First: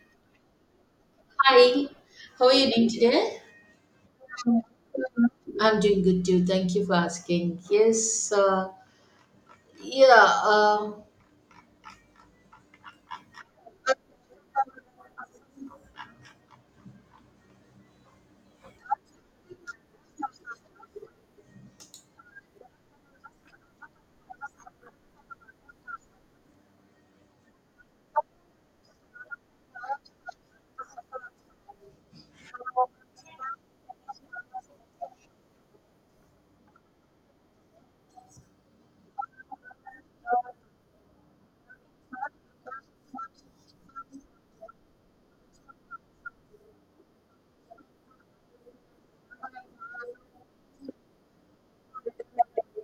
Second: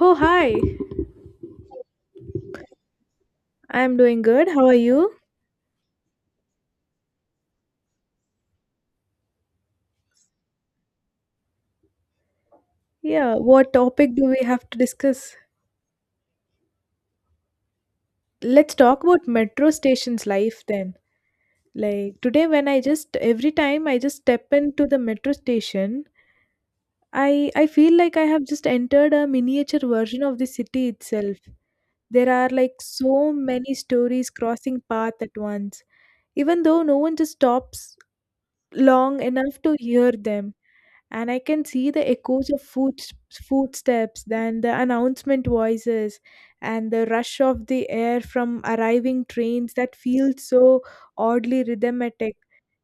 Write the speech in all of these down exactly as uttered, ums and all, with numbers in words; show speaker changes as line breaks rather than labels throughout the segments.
Oh, hi.
Hi, how are you doing today?
I'm doing good. How are you?
I'm doing good too. Thank you for asking. Yes, uh, yeah. Uh,
Yeah, what topic do we have to discuss? Let's talk about metro station's life then. Like today when I just every time I just step into the metro station, I I feel like I have just entered a miniature version of the city itself. There are like so many stories crossing path at once, even though no one just stops long enough to hear them. And I can see the echoes of foot, footsteps, then the announcement voices, and the rush of the air from arriving trains that feels so oddly rhythmic.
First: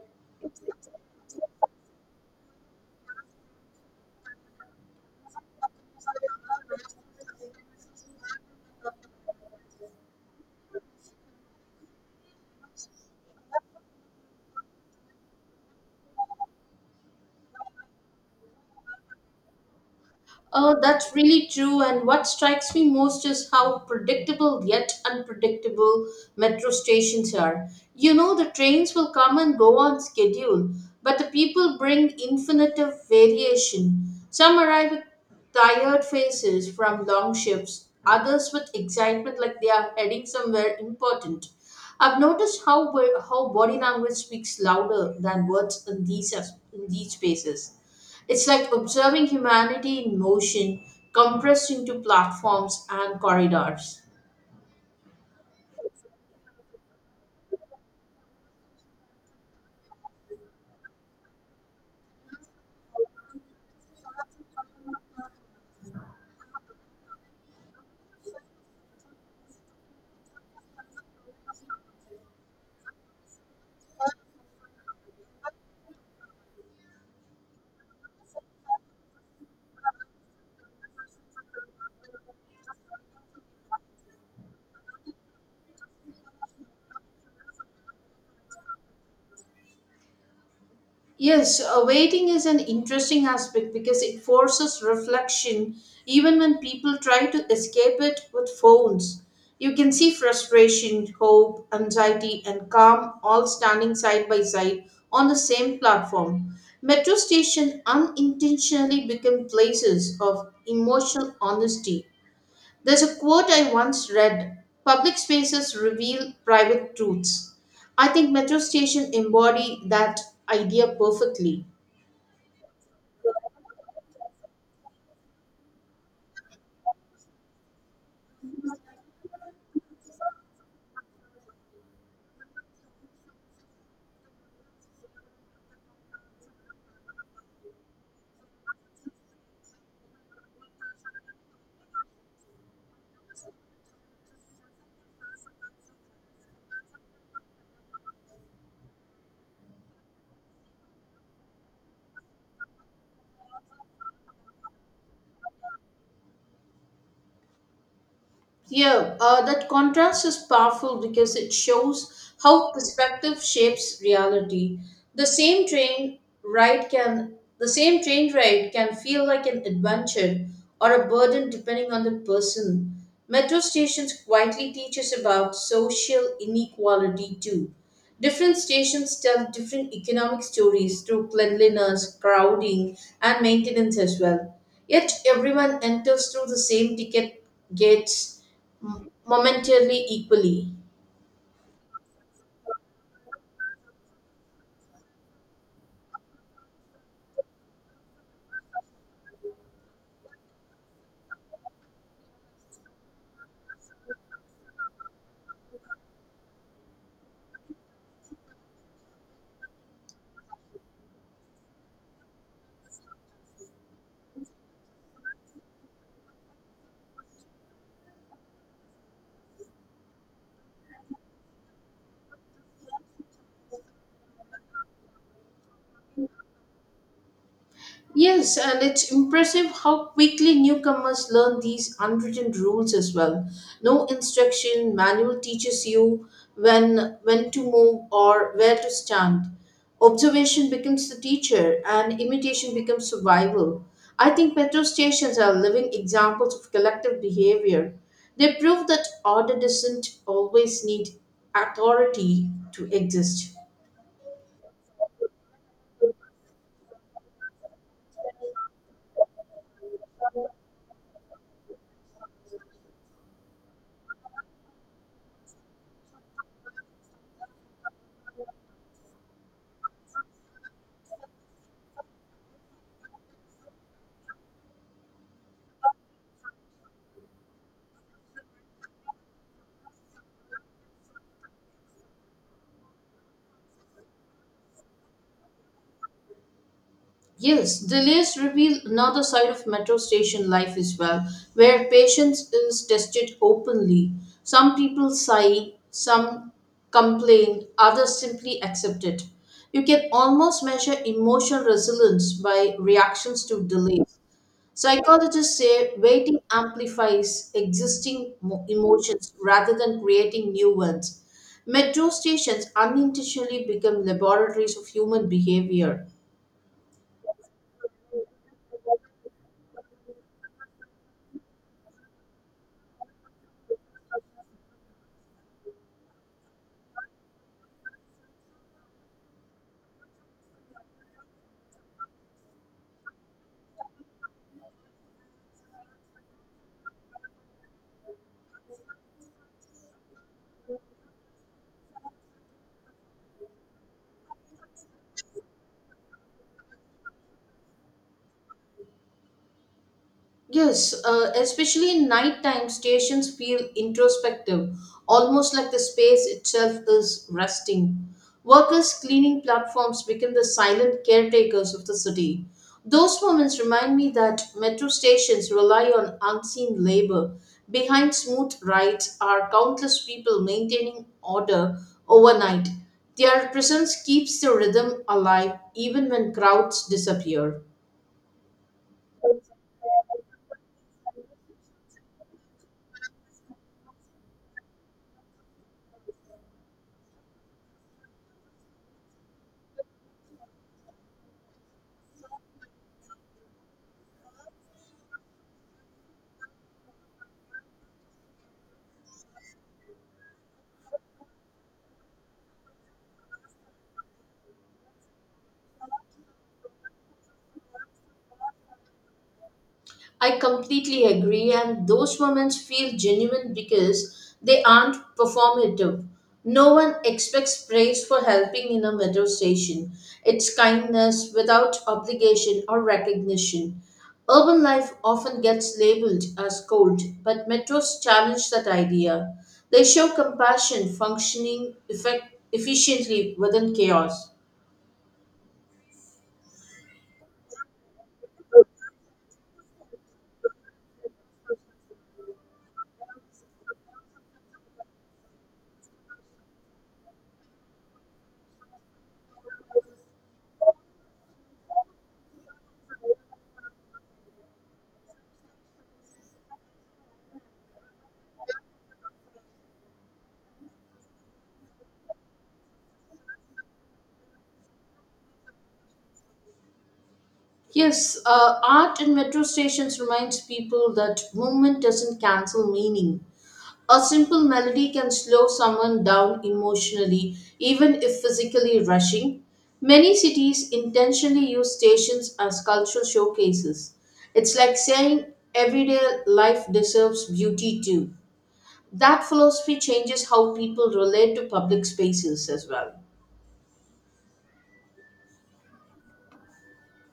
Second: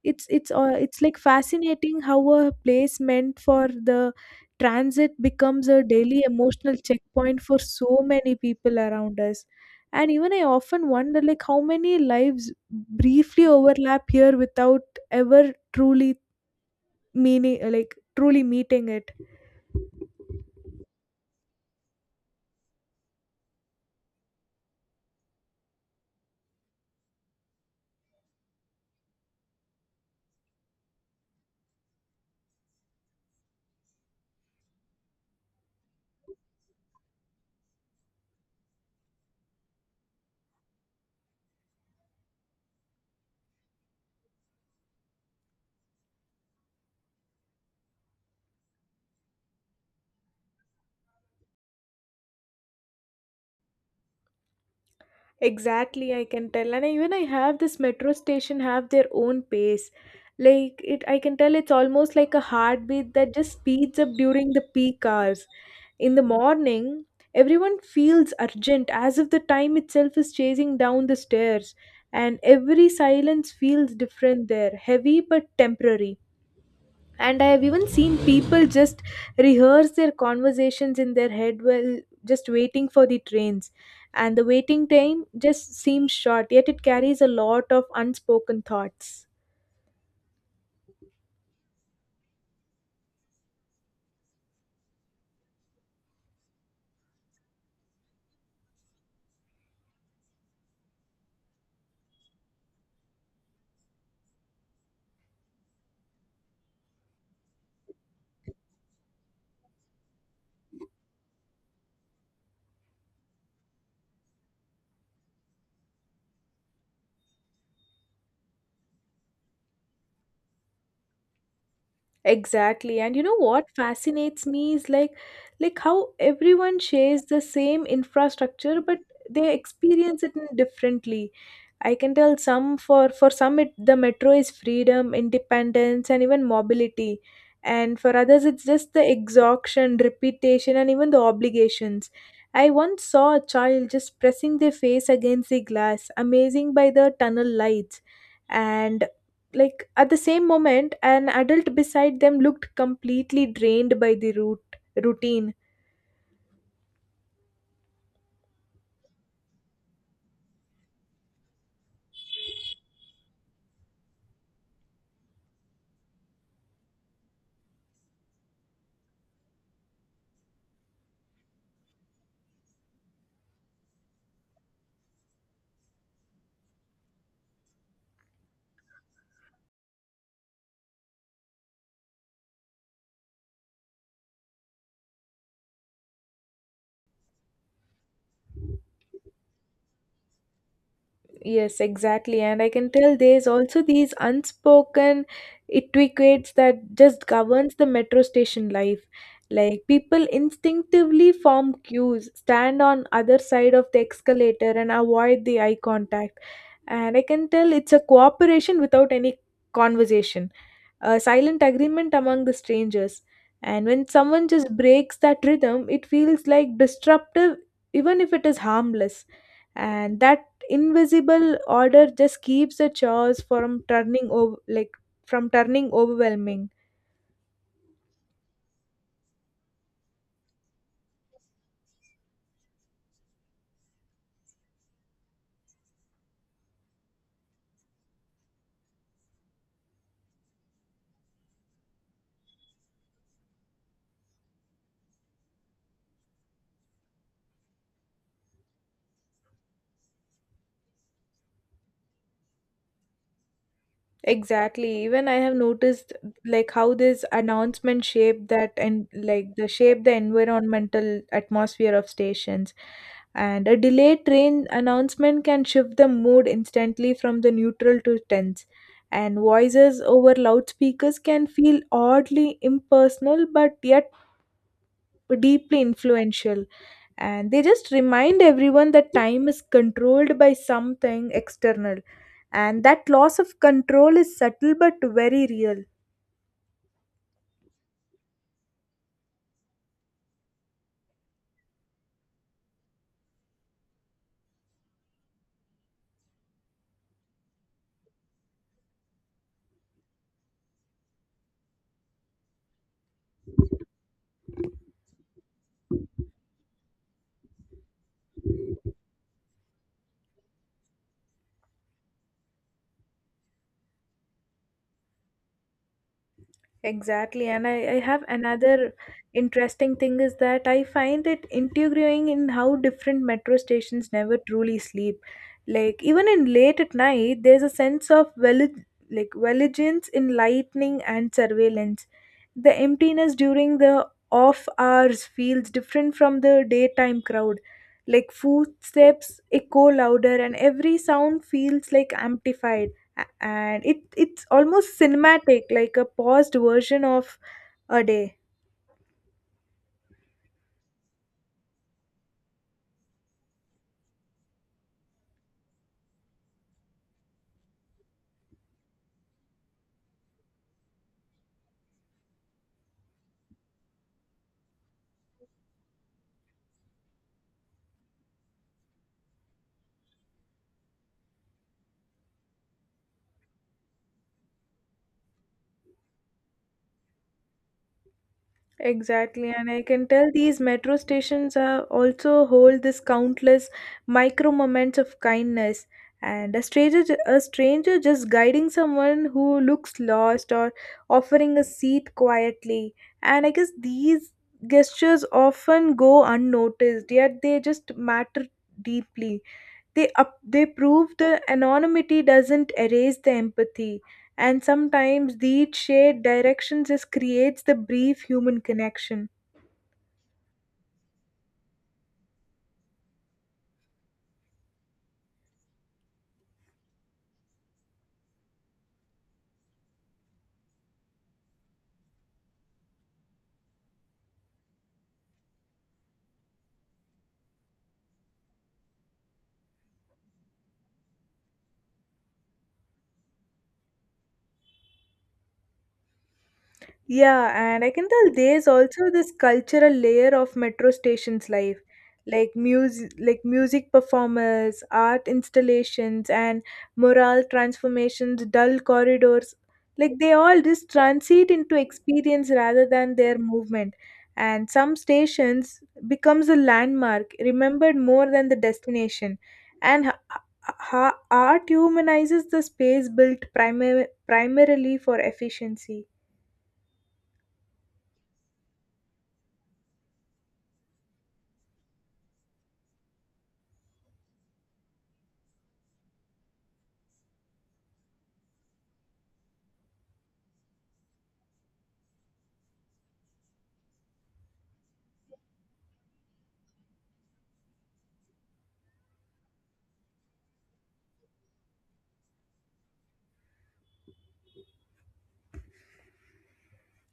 It's it's uh, it's like fascinating how a place meant for the transit becomes a daily emotional checkpoint for so many people around us. And even I often wonder like how many lives briefly overlap here without ever truly meaning like truly meeting it.
Oh, that's really true. And what strikes me most is how predictable yet unpredictable metro stations are. You know, the trains will come and go on schedule, but the people bring infinite of variation. Some arrive with tired faces from long shifts, others with excitement like they are heading somewhere important. I've noticed how, wo- how body language speaks louder than words in these, as- in these spaces. It's like observing humanity in motion, compressed into platforms and corridors.
Exactly, I can tell. And I, even I have this metro station have their own pace. Like it I can tell it's almost like a heartbeat that just speeds up during the peak hours. In the morning, everyone feels urgent as if the time itself is chasing down the stairs. And every silence feels different there, heavy but temporary. And I have even seen people just rehearse their conversations in their head while just waiting for the trains. And the waiting time just seems short, yet it carries a lot of unspoken thoughts.
Yes, uh, Waiting is an interesting aspect because it forces reflection even when people try to escape it with phones. You can see frustration, hope, anxiety, and calm all standing side by side on the same platform. Metro stations unintentionally become places of emotional honesty. There's a quote I once read: public spaces reveal private truths. I think metro station embody that idea perfectly.
Exactly, and you know what fascinates me is like like how everyone shares the same infrastructure but they experience it in differently. I can tell some for for some it, the metro is freedom, independence, and even mobility, and for others it's just the exhaustion, repetition, and even the obligations. I once saw a child just pressing their face against the glass, amazing by the tunnel lights, and like at the same moment, an adult beside them looked completely drained by the route routine.
Yeah, uh, that contrast is powerful because it shows how perspective shapes reality. The same train ride can the same train ride can feel like an adventure or a burden depending on the person. Metro stations quietly teach us about social inequality too. Different stations tell different economic stories through cleanliness, crowding, and maintenance as well. Yet everyone enters through the same ticket gates momentarily equally.
Yes, exactly. And I can tell there's also these unspoken etiquettes that just governs the metro station life. Like people instinctively form queues, stand on other side of the escalator and avoid the eye contact. And I can tell it's a cooperation without any conversation, a silent agreement among the strangers. And when someone just breaks that rhythm, it feels like disruptive, even if it is harmless. And that invisible order just keeps the chores from turning over, like from turning overwhelming.
Yes, and it's impressive how quickly newcomers learn these unwritten rules as well. No instruction manual teaches you when when to move or where to stand. Observation becomes the teacher and imitation becomes survival. I think petrol stations are living examples of collective behavior. They prove that order doesn't always need authority to exist.
Exactly. Even I have noticed like how this announcement shaped that and like the shape the environmental atmosphere of stations. And a delayed train announcement can shift the mood instantly from the neutral to tense. And voices over loudspeakers can feel oddly impersonal but yet deeply influential, and they just remind everyone that time is controlled by something external, and that loss of control is subtle but very real.
Yes, delays reveal another side of metro station life as well, where patience is tested openly. Some people sigh, some complain, others simply accept it. You can almost measure emotional resilience by reactions to delays. Psychologists say waiting amplifies existing mo- emotions rather than creating new ones. Metro stations unintentionally become laboratories of human behavior.
Exactly. And I, I have another interesting thing is that I find it intriguing in how different metro stations never truly sleep. Like even in late at night, there's a sense of vali- like vigilance in lightning and surveillance. The emptiness during the off hours feels different from the daytime crowd. Like footsteps echo louder and every sound feels like amplified. a- and it it's almost cinematic, like a paused version of a day.
Yes, uh, Especially in nighttime, stations feel introspective, almost like the space itself is resting. Workers cleaning platforms become the silent caretakers of the city. Those moments remind me that metro stations rely on unseen labor. Behind smooth rides are countless people maintaining order overnight. Their presence keeps the rhythm alive even when crowds disappear.
Exactly, and I can tell these metro stations are also hold this countless micro moments of kindness. And a stranger ju- a stranger just guiding someone who looks lost or offering a seat quietly. And I guess these gestures often go unnoticed, yet they just matter deeply. They up, they prove the anonymity doesn't erase the empathy. And sometimes these shared directions just creates the brief human connection.
I completely agree, and those moments feel genuine because they aren't performative. No one expects praise for helping in a metro station. It's kindness without obligation or recognition. Urban life often gets labeled as cold, but metros challenge that idea. They show compassion functioning effect- efficiently within chaos.
Yeah, and I can tell there's also this cultural layer of metro stations life, like music, like music performers, art installations, and moral transformations, dull corridors. Like they all just transit into experience rather than their movement. And some stations becomes a landmark, remembered more than the destination. And ha- ha- ha- art humanizes the space built primar- primarily for efficiency.
Yes, uh, Art in metro stations reminds people that movement doesn't cancel meaning. A simple melody can slow someone down emotionally, even if physically rushing. Many cities intentionally use stations as cultural showcases. It's like saying everyday life deserves beauty too. That philosophy changes how people relate to public spaces as well.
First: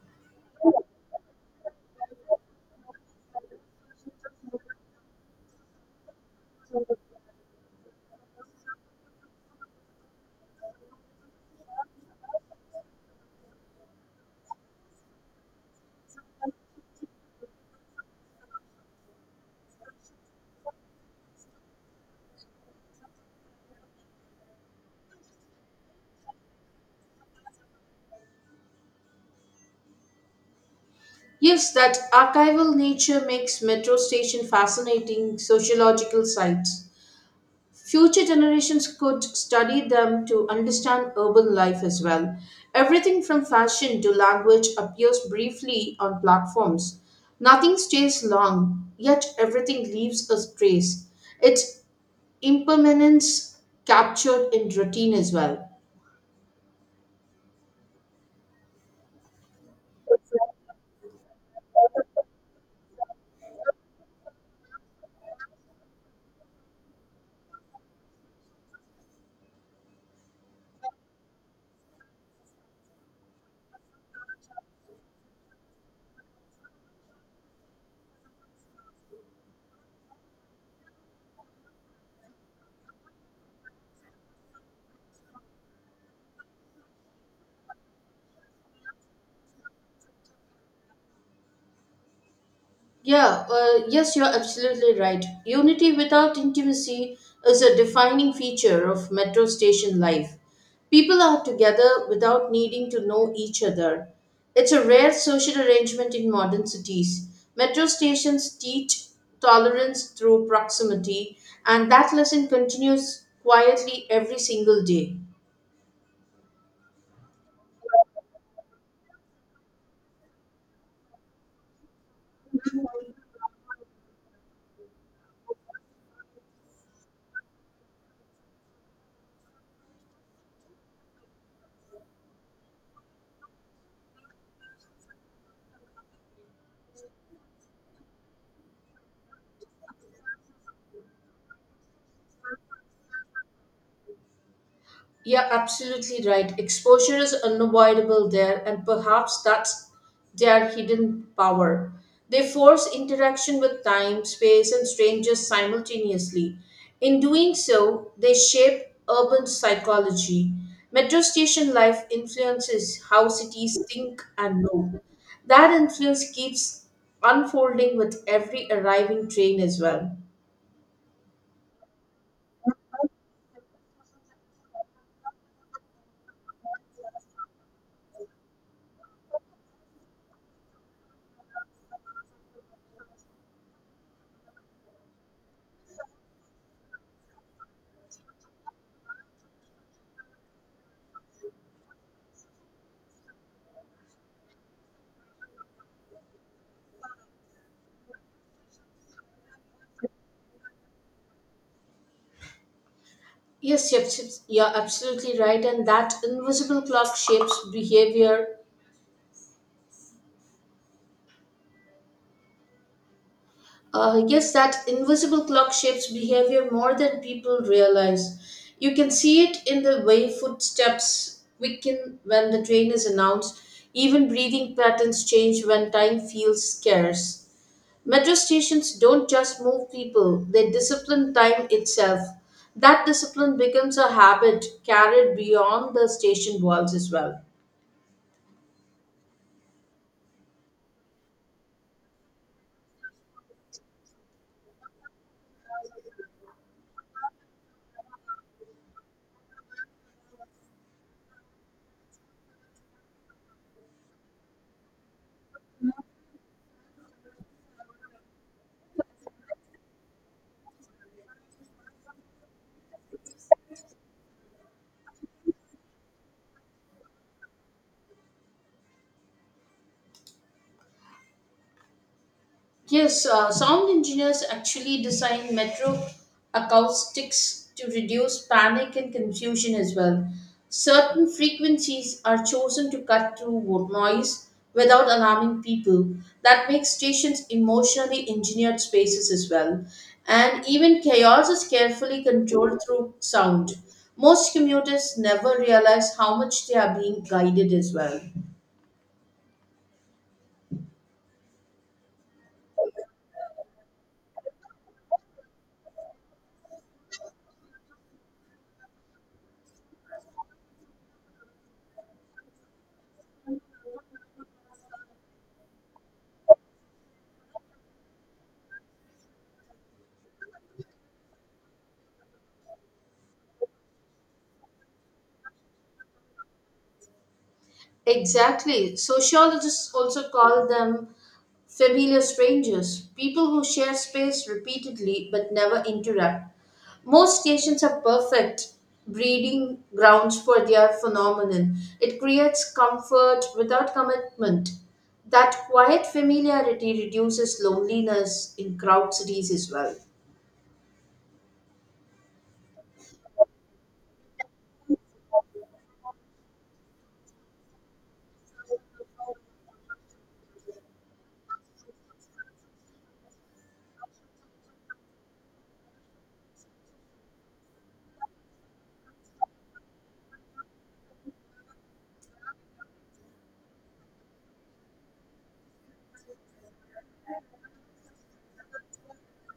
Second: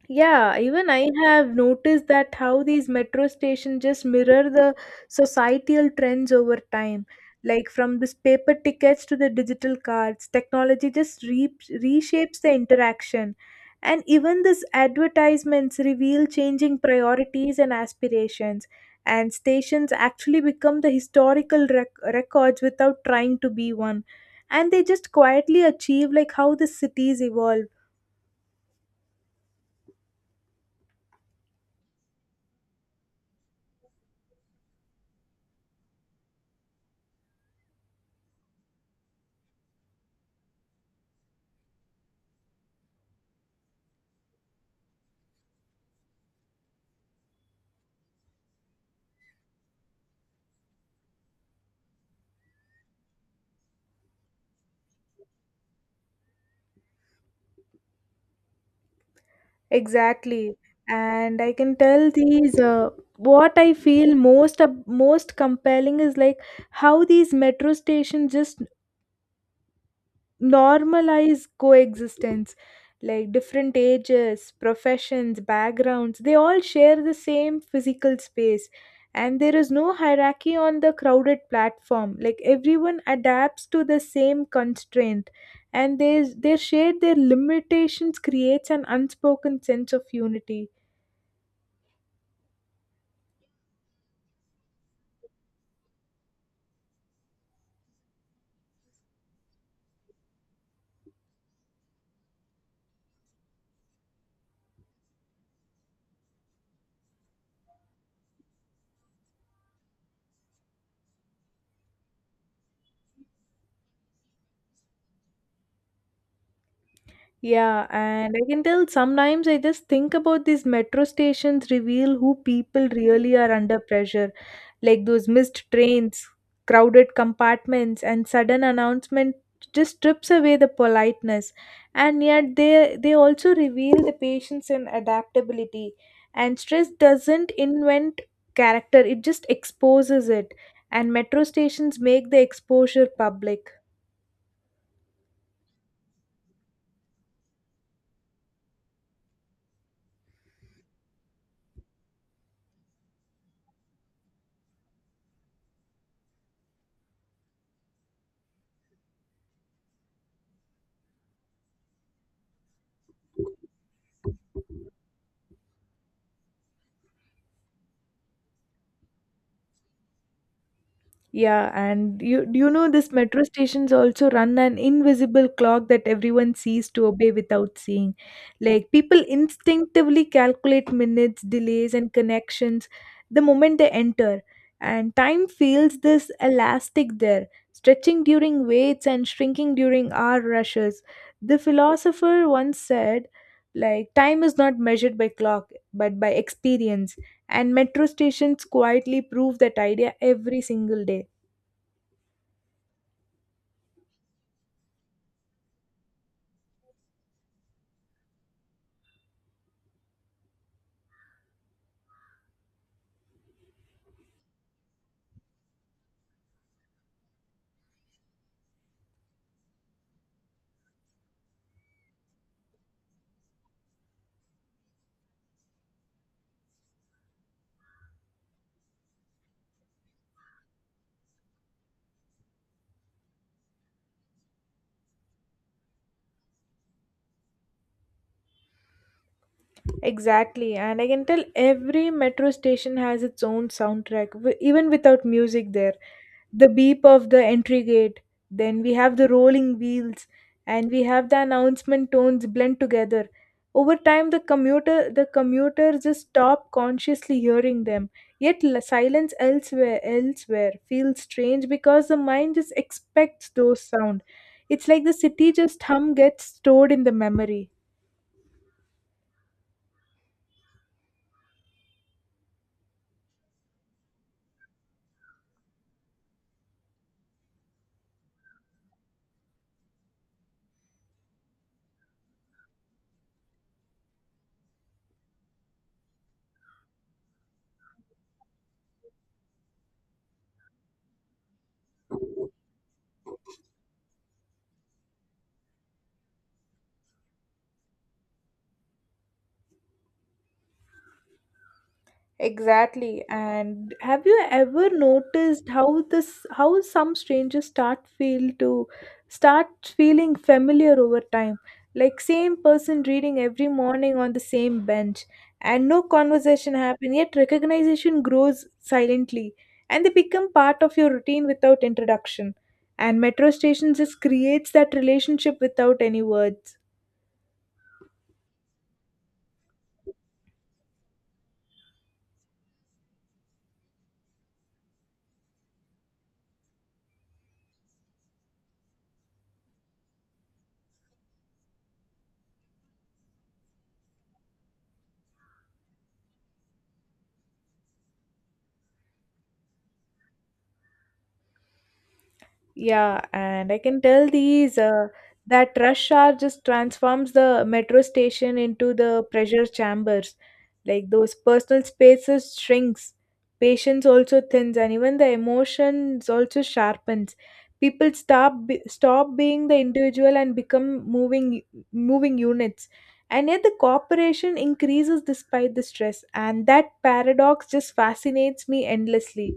Yeah, even I have noticed that how these metro stations just mirror the societal trends over time. Like from this paper tickets to the digital cards, technology just re- reshapes the interaction. And even these advertisements reveal changing priorities and aspirations. And stations actually become the historical rec- records without trying to be one. And they just quietly achieve like how the cities evolve.
Yes, that archival nature makes metro station fascinating sociological sites. Future generations could study them to understand urban life as well. Everything from fashion to language appears briefly on platforms. Nothing stays long, yet everything leaves a trace. Its impermanence captured in routine as well.
Exactly. And I can tell these uh, what I feel most ab most compelling is like how these metro stations just normalize coexistence. Like different ages, professions, backgrounds, they all share the same physical space. And there is no hierarchy on the crowded platform. Like everyone adapts to the same constraint. And there's their shared their limitations creates an unspoken sense of unity.
Yeah, uh, yes, you're absolutely right. Unity without intimacy is a defining feature of metro station life. People are together without needing to know each other. It's a rare social arrangement in modern cities. Metro stations teach tolerance through proximity, and that lesson continues quietly every single day.
Yeah, and I can tell sometimes I just think about these metro stations reveal who people really are under pressure, like those missed trains, crowded compartments, and sudden announcement just strips away the politeness. And yet they they also reveal the patience and adaptability. And stress doesn't invent character; it just exposes it. And metro stations make the exposure public.
You're absolutely right. Exposure is unavoidable there, and perhaps that's their hidden power. They force interaction with time, space, and strangers simultaneously. In doing so, they shape urban psychology. Metro station life influences how cities think and know. That influence keeps unfolding with every arriving train as well.
Yeah, and you do you know this metro stations also run an invisible clock that everyone sees to obey without seeing. Like people instinctively calculate minutes, delays, and connections the moment they enter, and time feels this elastic there, stretching during waits and shrinking during hour rushes. The philosopher once said, like time is not measured by clock but by experience, and metro stations quietly prove that idea every single day.
Yes, yes, yes, you're absolutely right. And that invisible clock shapes behavior. Uh, yes, that invisible clock shapes behavior more than people realize. You can see it in the way footsteps quicken when the train is announced. Even breathing patterns change when time feels scarce. Metro stations don't just move people, they discipline time itself. That discipline becomes a habit carried beyond the station walls as well.
Exactly, and I can tell every metro station has its own soundtrack, w- even without music there. The beep of the entry gate, then we have the rolling wheels, and we have the announcement tones blend together. Over time, the commuter the commuters just stop consciously hearing them. Yet l- silence elsewhere elsewhere feels strange because the mind just expects those sound. It's like the city just hum gets stored in the memory.
Yes, uh, Sound engineers actually design metro acoustics to reduce panic and confusion as well. Certain frequencies are chosen to cut through wo- noise without alarming people. That makes stations emotionally engineered spaces as well. And even chaos is carefully controlled through sound. Most commuters never realize how much they are being guided as well.
Exactly. And have you ever noticed how this how some strangers start feel to start feeling familiar over time? Like same person reading every morning on the same bench and no conversation happen, yet recognition grows silently and they become part of your routine without introduction. And metro stations just creates that relationship without any words.
Exactly. Sociologists also call them familiar strangers, people who share space repeatedly but never interrupt. Most stations are perfect breeding grounds for their phenomenon. It creates comfort without commitment. That quiet familiarity reduces loneliness in crowd cities as well.
Yeah, and I can tell these uh, that rush hour just transforms the metro station into the pressure chambers. Like those personal spaces shrinks, patience also thins, and even the emotions also sharpens. People stop be- stop being the individual and become moving moving units. And yet the cooperation increases despite the stress, and that paradox just fascinates me endlessly.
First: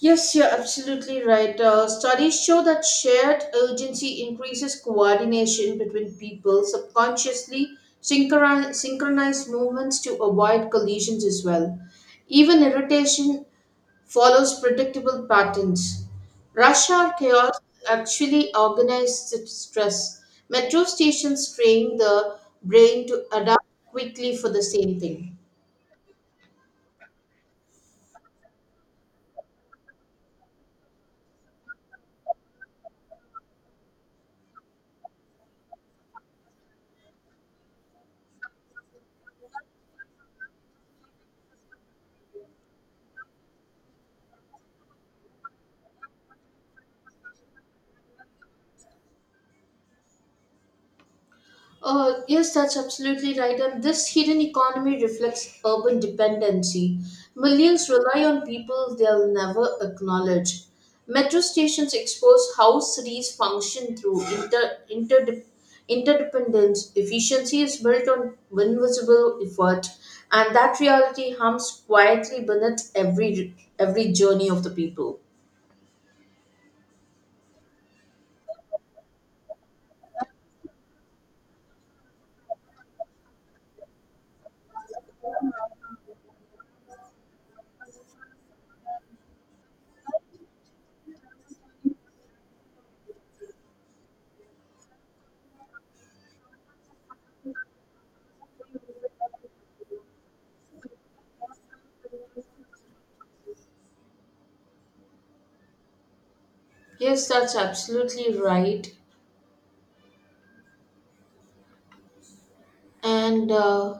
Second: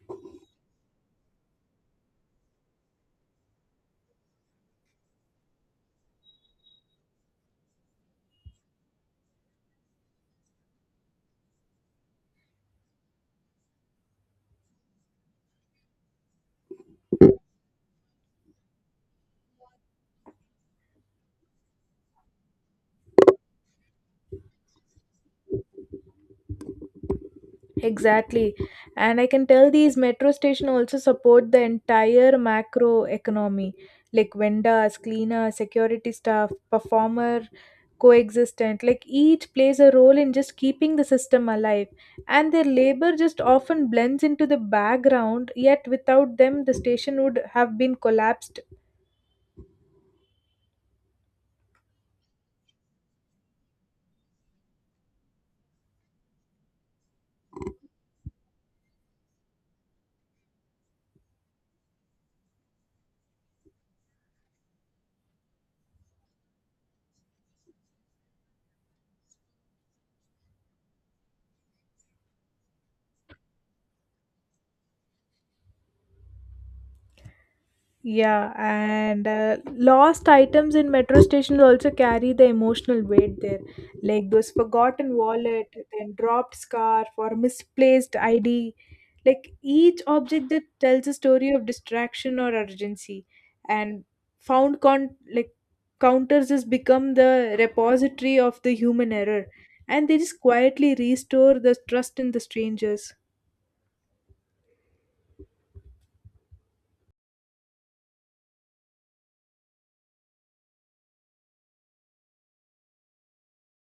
Yes, you're absolutely right. Uh, studies show that shared urgency increases coordination between people, subconsciously synchron- synchronize movements to avoid collisions as well. Even irritation follows predictable patterns. Rush hour chaos actually organizes stress. Metro stations train the brain to adapt quickly for the same thing.
Exactly. And I can tell these metro station also support the entire macro economy, like vendors, cleaner, security staff, performer, coexistent. Like each plays a role in just keeping the system alive. And their labor just often blends into the background, yet without them the station would have been collapsed.
Uh, yes, that's absolutely right. And this hidden economy reflects urban dependency. Millions rely on people they'll never acknowledge. Metro stations expose how cities function through inter, interde- interdependence. Efficiency is built on invisible effort, and that reality hums quietly beneath every every journey of the people.
Yeah, and uh, lost items in metro stations also carry the emotional weight there, like those forgotten wallet, then dropped scarf, or misplaced I D. Like each object that tells a story of distraction or urgency, and found con like counters just become the repository of the human error, and they just quietly restore the trust in the strangers.
Yes, that's absolutely right. And uh,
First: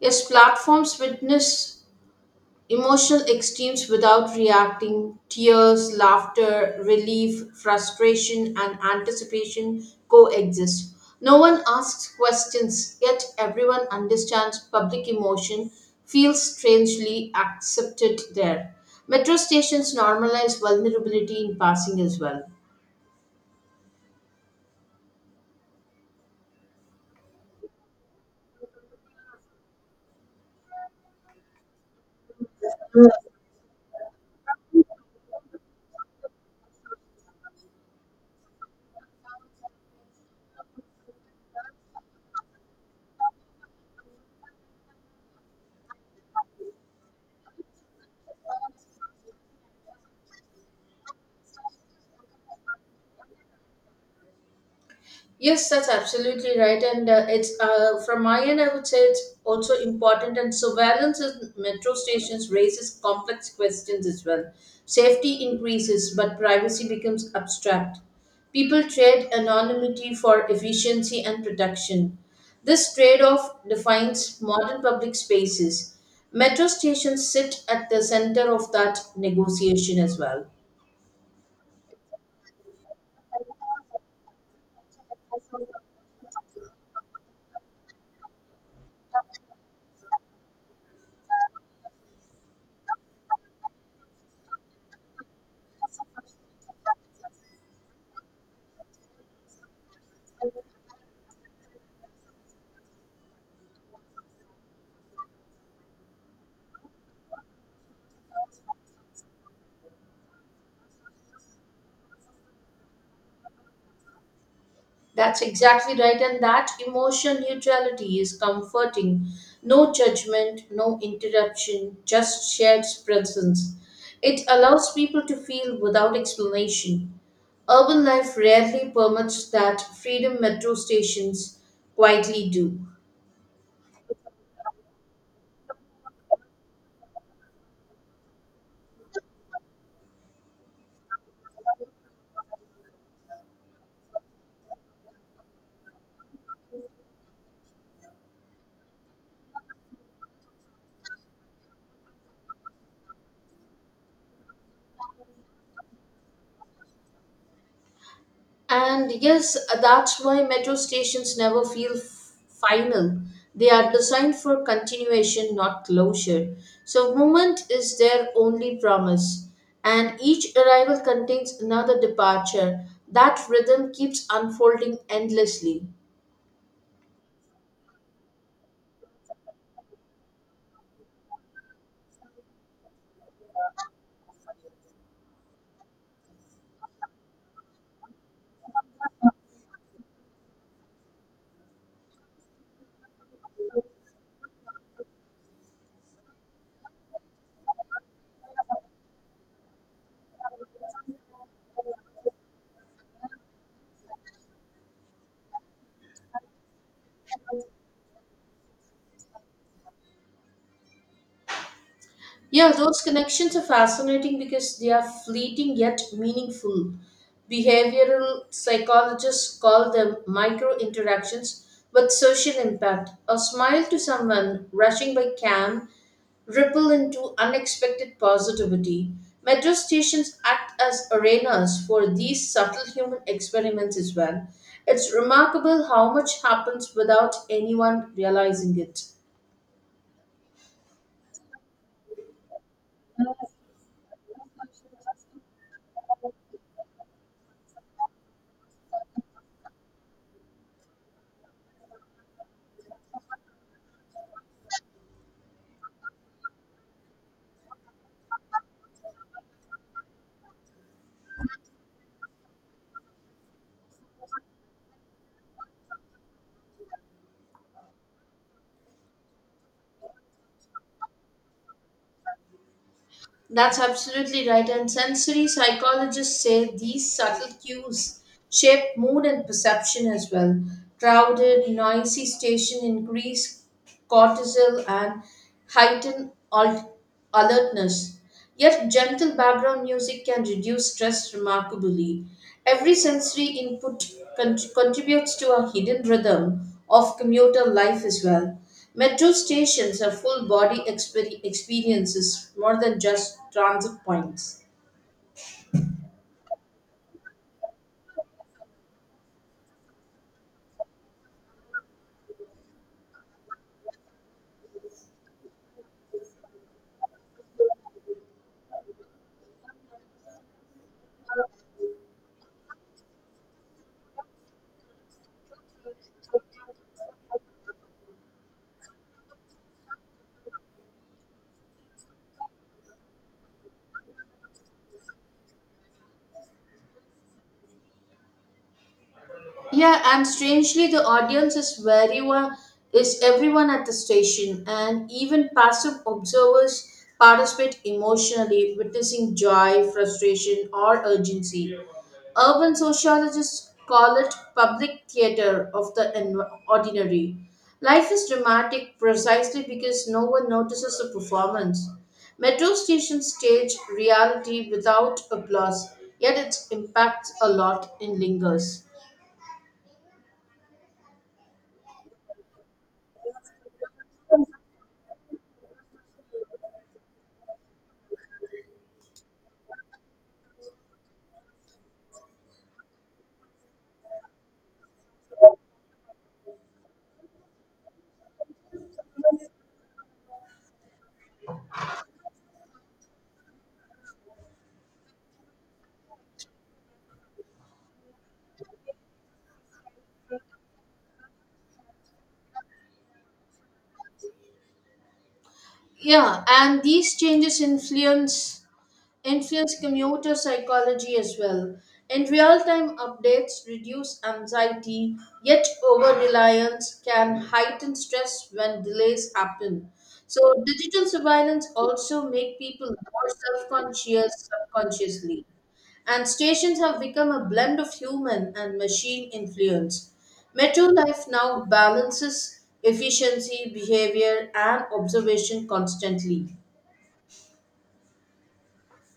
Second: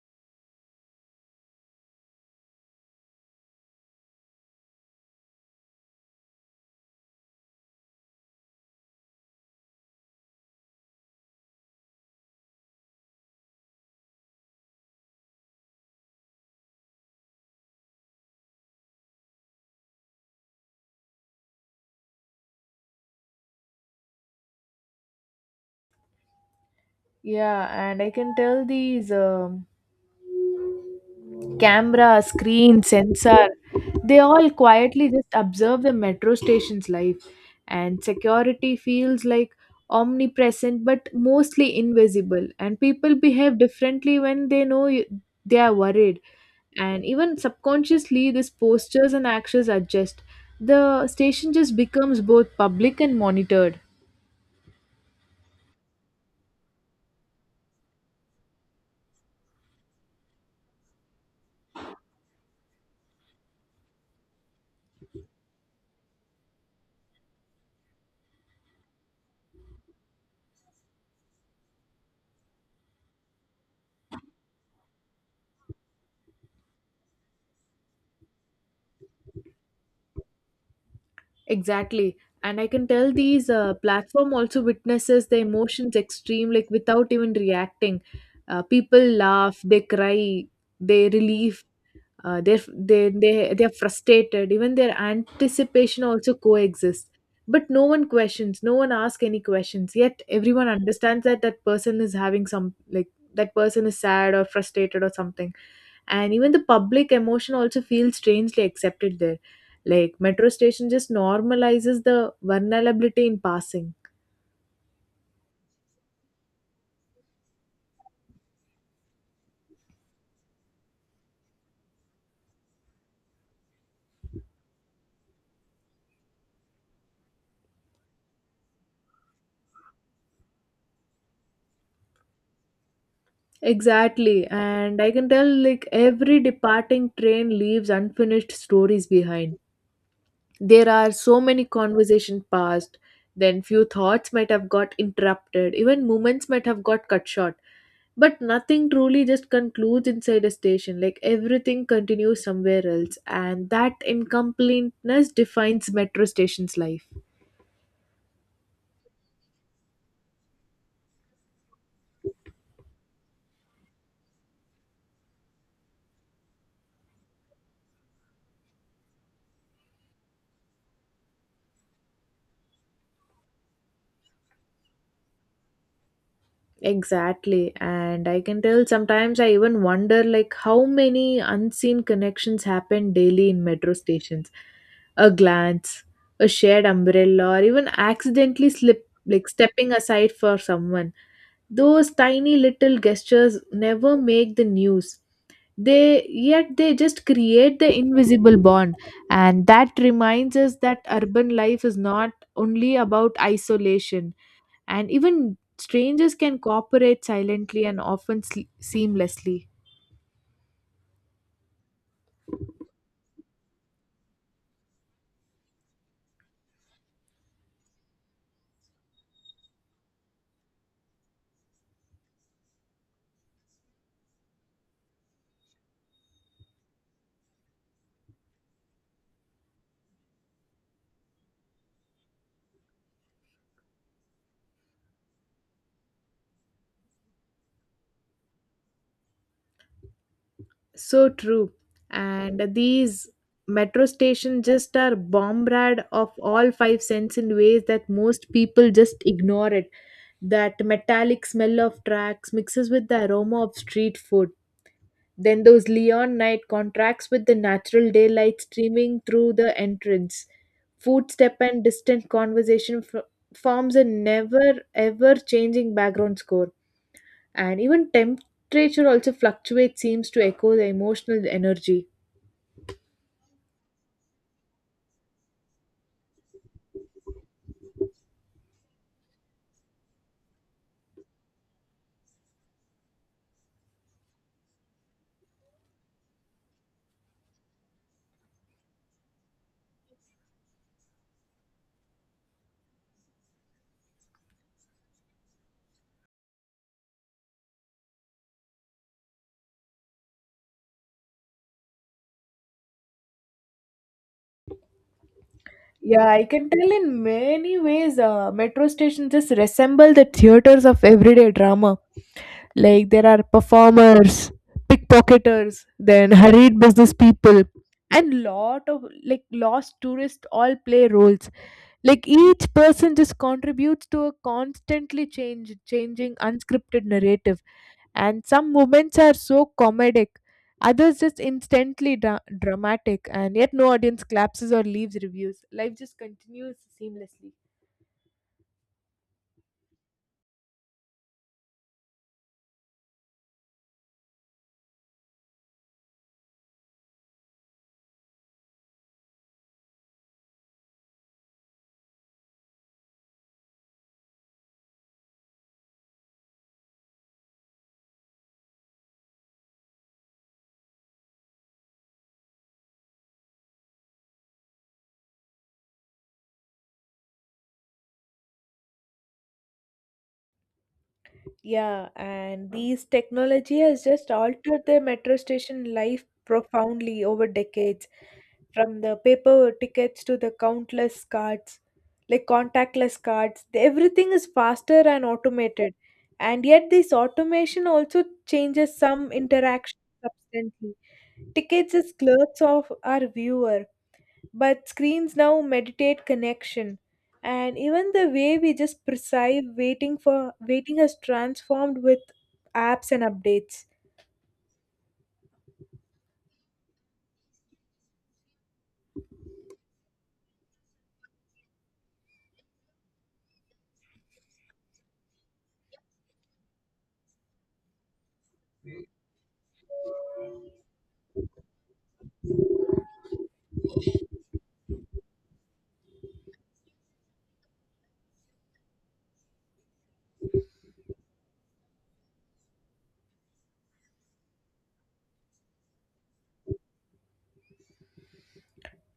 yes, platforms witness emotional extremes without reacting, tears, laughter, relief, frustration, and anticipation coexist. No one asks questions, yet everyone understands public emotion, feels strangely accepted there. Metro stations normalize vulnerability in passing as well.
Yeah, and I can tell these um camera, screen, sensor, they all quietly just observe the metro station's life. And security feels like omnipresent but mostly invisible. And people behave differently when they know you- they are worried. And even subconsciously, these postures and actions adjust. The station just becomes both public and monitored.
Yes, that's absolutely right. And uh, it's uh, from my end, I would say it's also important. And surveillance in metro stations raises complex questions as well. Safety increases, but privacy becomes abstract. People trade anonymity for efficiency and protection. This trade off defines modern public spaces. Metro stations sit at the center of that negotiation as well.
Exactly. And I can tell these uh, platform also witnesses the emotions extreme, like without even reacting. Uh, people laugh, they cry, they relieve, uh, they they they they are frustrated. Even their anticipation also coexists. But no one questions, no one asks any questions. Yet everyone understands that that person is having some like that person is sad or frustrated or something. And even the public emotion also feels strangely accepted there, like metro station just normalizes the vulnerability in passing.
That's exactly right, and that emotion neutrality is comforting. No judgment, no interruption, just shared presence. It allows people to feel without explanation. Urban life rarely permits that freedom metro stations quietly do.
Exactly, and I can tell like every departing train leaves unfinished stories behind. There are so many conversation passed, then few thoughts might have got interrupted, even moments might have got cut short. But nothing truly just concludes inside a station, like everything continues somewhere else, and that incompleteness defines metro station's life.
And yes, that's why metro stations never feel f- final. They are designed for continuation, not closure. So, movement is their only promise. And each arrival contains another departure. That rhythm keeps unfolding endlessly.
Exactly. And I can tell sometimes I even wonder like how many unseen connections happen daily in metro stations. A glance, a shared umbrella, or even accidentally slip like stepping aside for someone. Those tiny little gestures never make the news. They yet they just create the invisible bond. And that reminds us that urban life is not only about isolation, and even strangers can cooperate silently and often sle- seamlessly.
Yeah, those connections are fascinating because they are fleeting yet meaningful. Behavioral psychologists call them micro interactions with social impact. A smile to someone rushing by can ripple into unexpected positivity. Metro stations act as arenas for these subtle human experiments as well. It's remarkable how much happens without anyone realizing it.
So true. And these metro stations just are bombarded of all five senses in ways that most people just ignore it. That metallic smell of tracks mixes with the aroma of street food. Then those Leon night contracts with the natural daylight streaming through the entrance. Footstep and distant conversation f- forms a never ever changing background score. And even temperature also fluctuates, seems to echo the emotional energy.
That's absolutely right. And sensory psychologists say these subtle cues shape mood and perception as well. Crowded, noisy station increase cortisol and heighten al- alertness. Yet gentle background music can reduce stress remarkably. Every sensory input con- contributes to a hidden rhythm of commuter life as well. Metro stations are full body exper- experiences more than just transit points.
Yeah, I can tell in many ways uh, metro stations just resemble the theaters of everyday drama. Like there are performers, pickpocketers, then hurried business people, and lot of like lost tourists all play roles. Like each person just contributes to a constantly change changing unscripted narrative, and some moments are so comedic, others just instantly dra- dramatic, and yet no audience collapses or leaves reviews. Life just continues seamlessly.
Yeah, and strangely, the audience is very wa- is everyone at the station, and even passive observers participate emotionally, witnessing joy, frustration, or urgency. Urban sociologists call it public theater of the en- ordinary. Life is dramatic precisely because no one notices the performance. Metro stations stage reality without applause, yet its impacts a lot and lingers.
Yeah, and these technology has just altered the metro station life profoundly over decades, from the paper tickets to the countless cards, like contactless cards. the- Everything is faster and automated, and yet this automation also changes some interaction substantially. Tickets as clerks of our viewer, but screens now meditate connection and even the way we just perceive waiting for waiting has transformed with apps and updates.
Yeah, and these changes influence influence commuter psychology as well. And real time updates reduce anxiety, yet over reliance can heighten stress when delays happen. So, digital surveillance also make people more self conscious subconsciously and stations have become a blend of human and machine influence. Metro life now balances efficiency, behavior, and observation constantly.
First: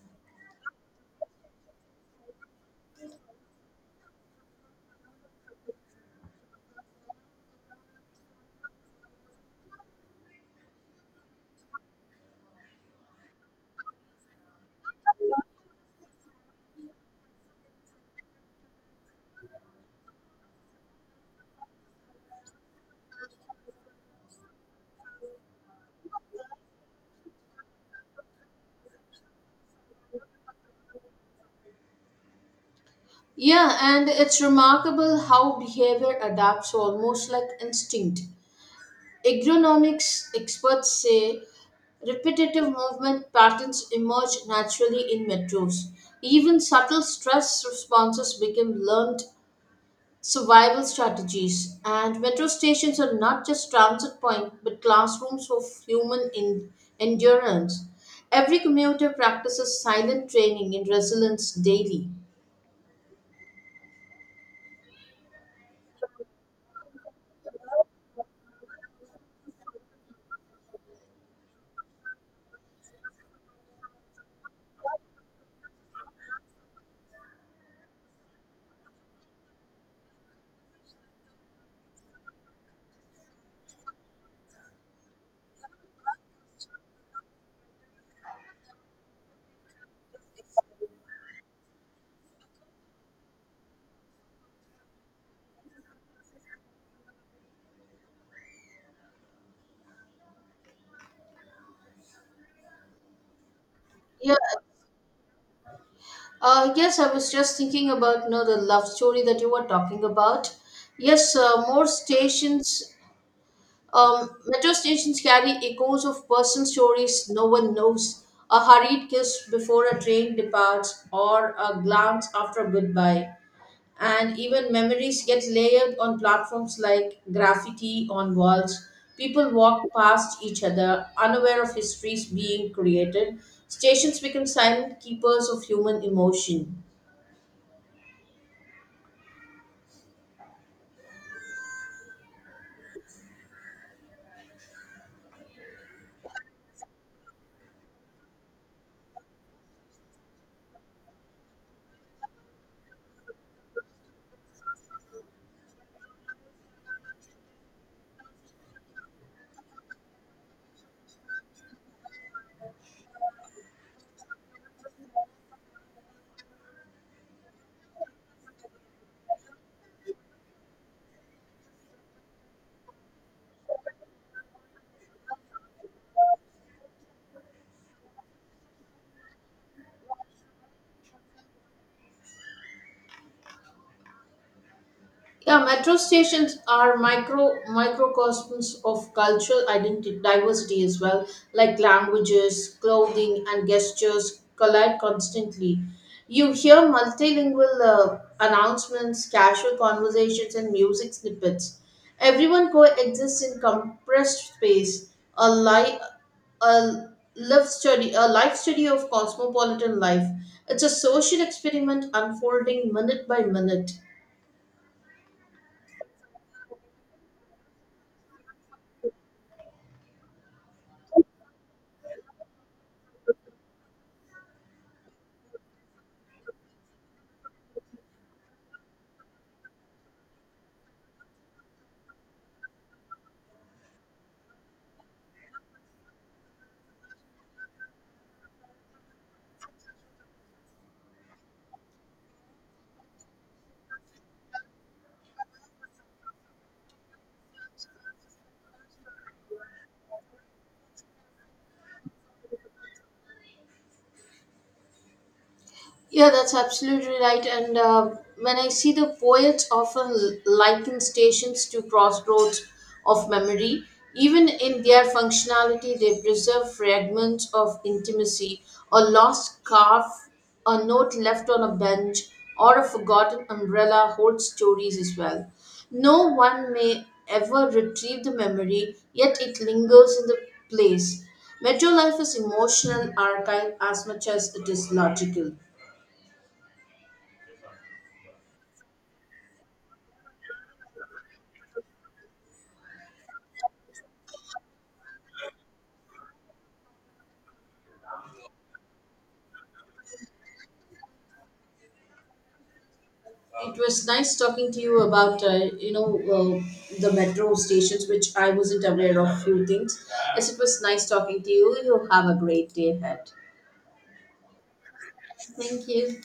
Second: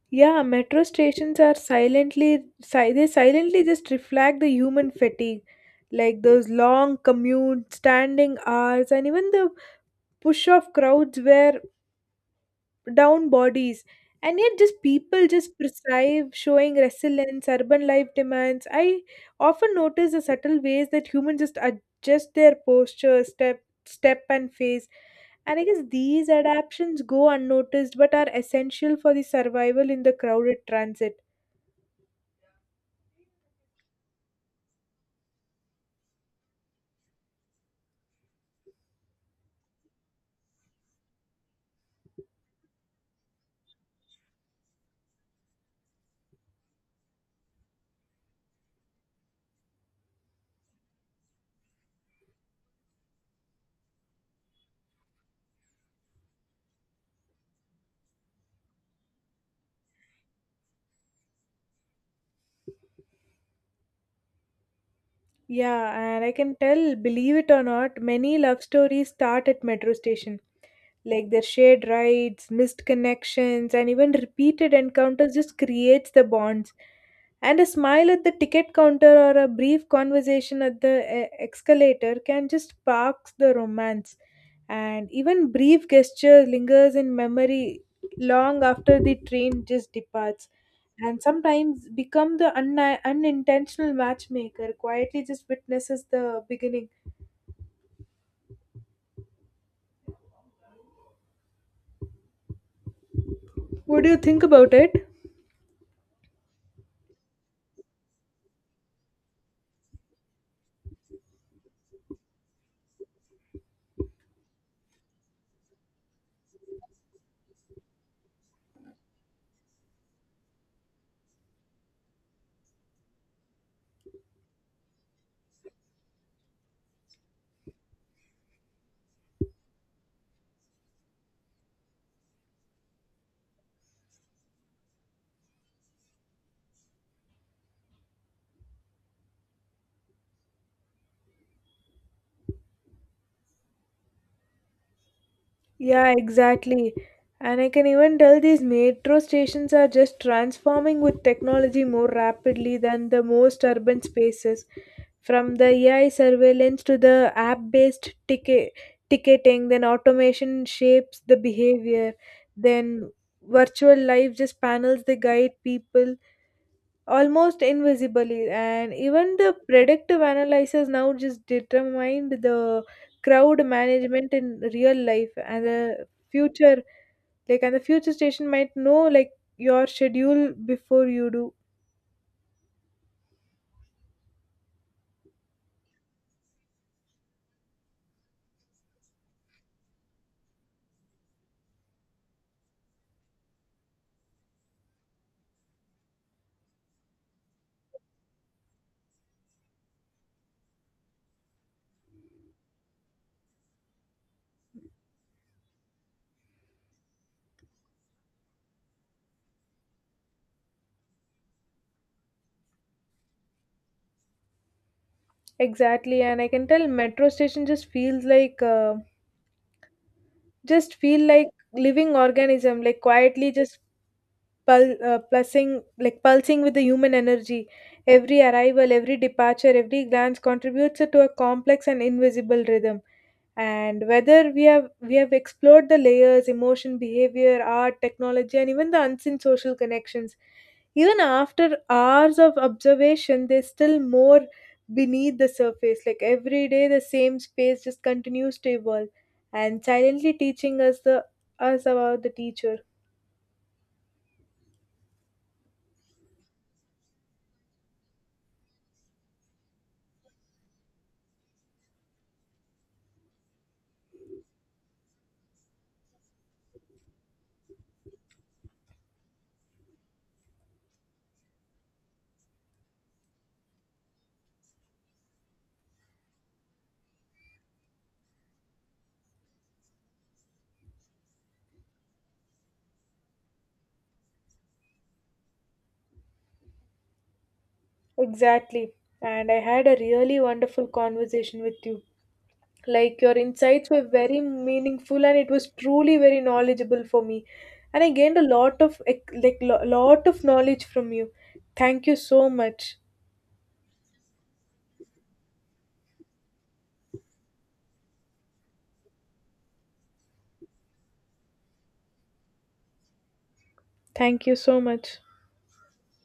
Yeah, metro stations are silently si- they silently just reflect the human fatigue, like those long commute standing hours and even the push of crowds where down bodies, and yet just people just thrive showing resilience urban life demands. I often notice the subtle ways that humans just adjust their posture, step step and face, and I guess these adaptations go unnoticed but are essential for the survival in the crowded transit.
Yeah, and it's remarkable how behavior adapts almost like instinct. Agronomics experts say repetitive movement patterns emerge naturally in metros. Even subtle stress responses become learned survival strategies. And metro stations are not just transit points but classrooms of human in- endurance. Every commuter practices silent training in resilience daily.
Yeah, and I can tell, believe it or not, many love stories start at metro station. Like their shared rides, missed connections, and even repeated encounters just creates the bonds. And a smile at the ticket counter or a brief conversation at the eh, escalator can just spark the romance. And even brief gesture lingers in memory long after the train just departs, and sometimes become the unni unintentional matchmaker, quietly just witnesses the beginning. What do you
Yeah,
think about it?
Uh, yes, I was just thinking about you know the love story that you were talking about. Yes, uh, more stations, um, metro stations carry echoes of personal stories no one knows. A hurried kiss before a train departs, or a glance after a goodbye, and even memories get layered on platforms like graffiti on walls. People walk past each other, unaware of histories being created. Stations become silent keepers of human emotion.
Yeah, exactly. And I can even tell these metro stations are just transforming with technology more rapidly than the most urban spaces. From the A I surveillance to the app based ticket ticketing, then automation shapes the behavior, then virtual life just panels, they guide people almost invisibly, and even the predictive analysis now just determined the crowd management in real life and the future, like and the future station might know like your schedule before you do.
Yeah, metro stations are micro microcosms of cultural identity diversity as well, like languages, clothing, and gestures collide constantly. You hear multilingual uh, announcements, casual conversations, and music snippets. Everyone coexists in compressed space, a, li- a live study, a life study of cosmopolitan life. It's a social experiment unfolding minute by minute.
Exactly, and I can tell metro station just feels like uh, just feel like living organism, like quietly just pul- uh, pulsing like pulsing with the human energy. Every arrival, every departure, every glance contributes to a complex and invisible rhythm, and whether we have we have explored the layers emotion behavior art technology and even the unseen social connections, even after hours of observation there's still more beneath the surface. Like every day the same space just continues to evolve and silently teaching us the us about the teacher.
Yeah, that's absolutely right. And uh, When I see the poets often liken stations to crossroads of memory, even in their functionality, they preserve fragments of intimacy, a lost scarf, a note left on a bench, or a forgotten umbrella hold stories as well. No one may ever retrieve the memory, yet it lingers in the place. Metro life is emotional archive as much as it is logical.
Exactly, and I had a really wonderful conversation with you. Like your insights were very meaningful and it was truly very knowledgeable for me. And I gained a lot of like lo- lot of knowledge from you. Thank you so much.
It was nice talking to you about uh, you know uh, the metro stations, which I wasn't aware of few things. Yes, it was nice talking to you. You have a great day ahead.
Thank you so much.
Thank you.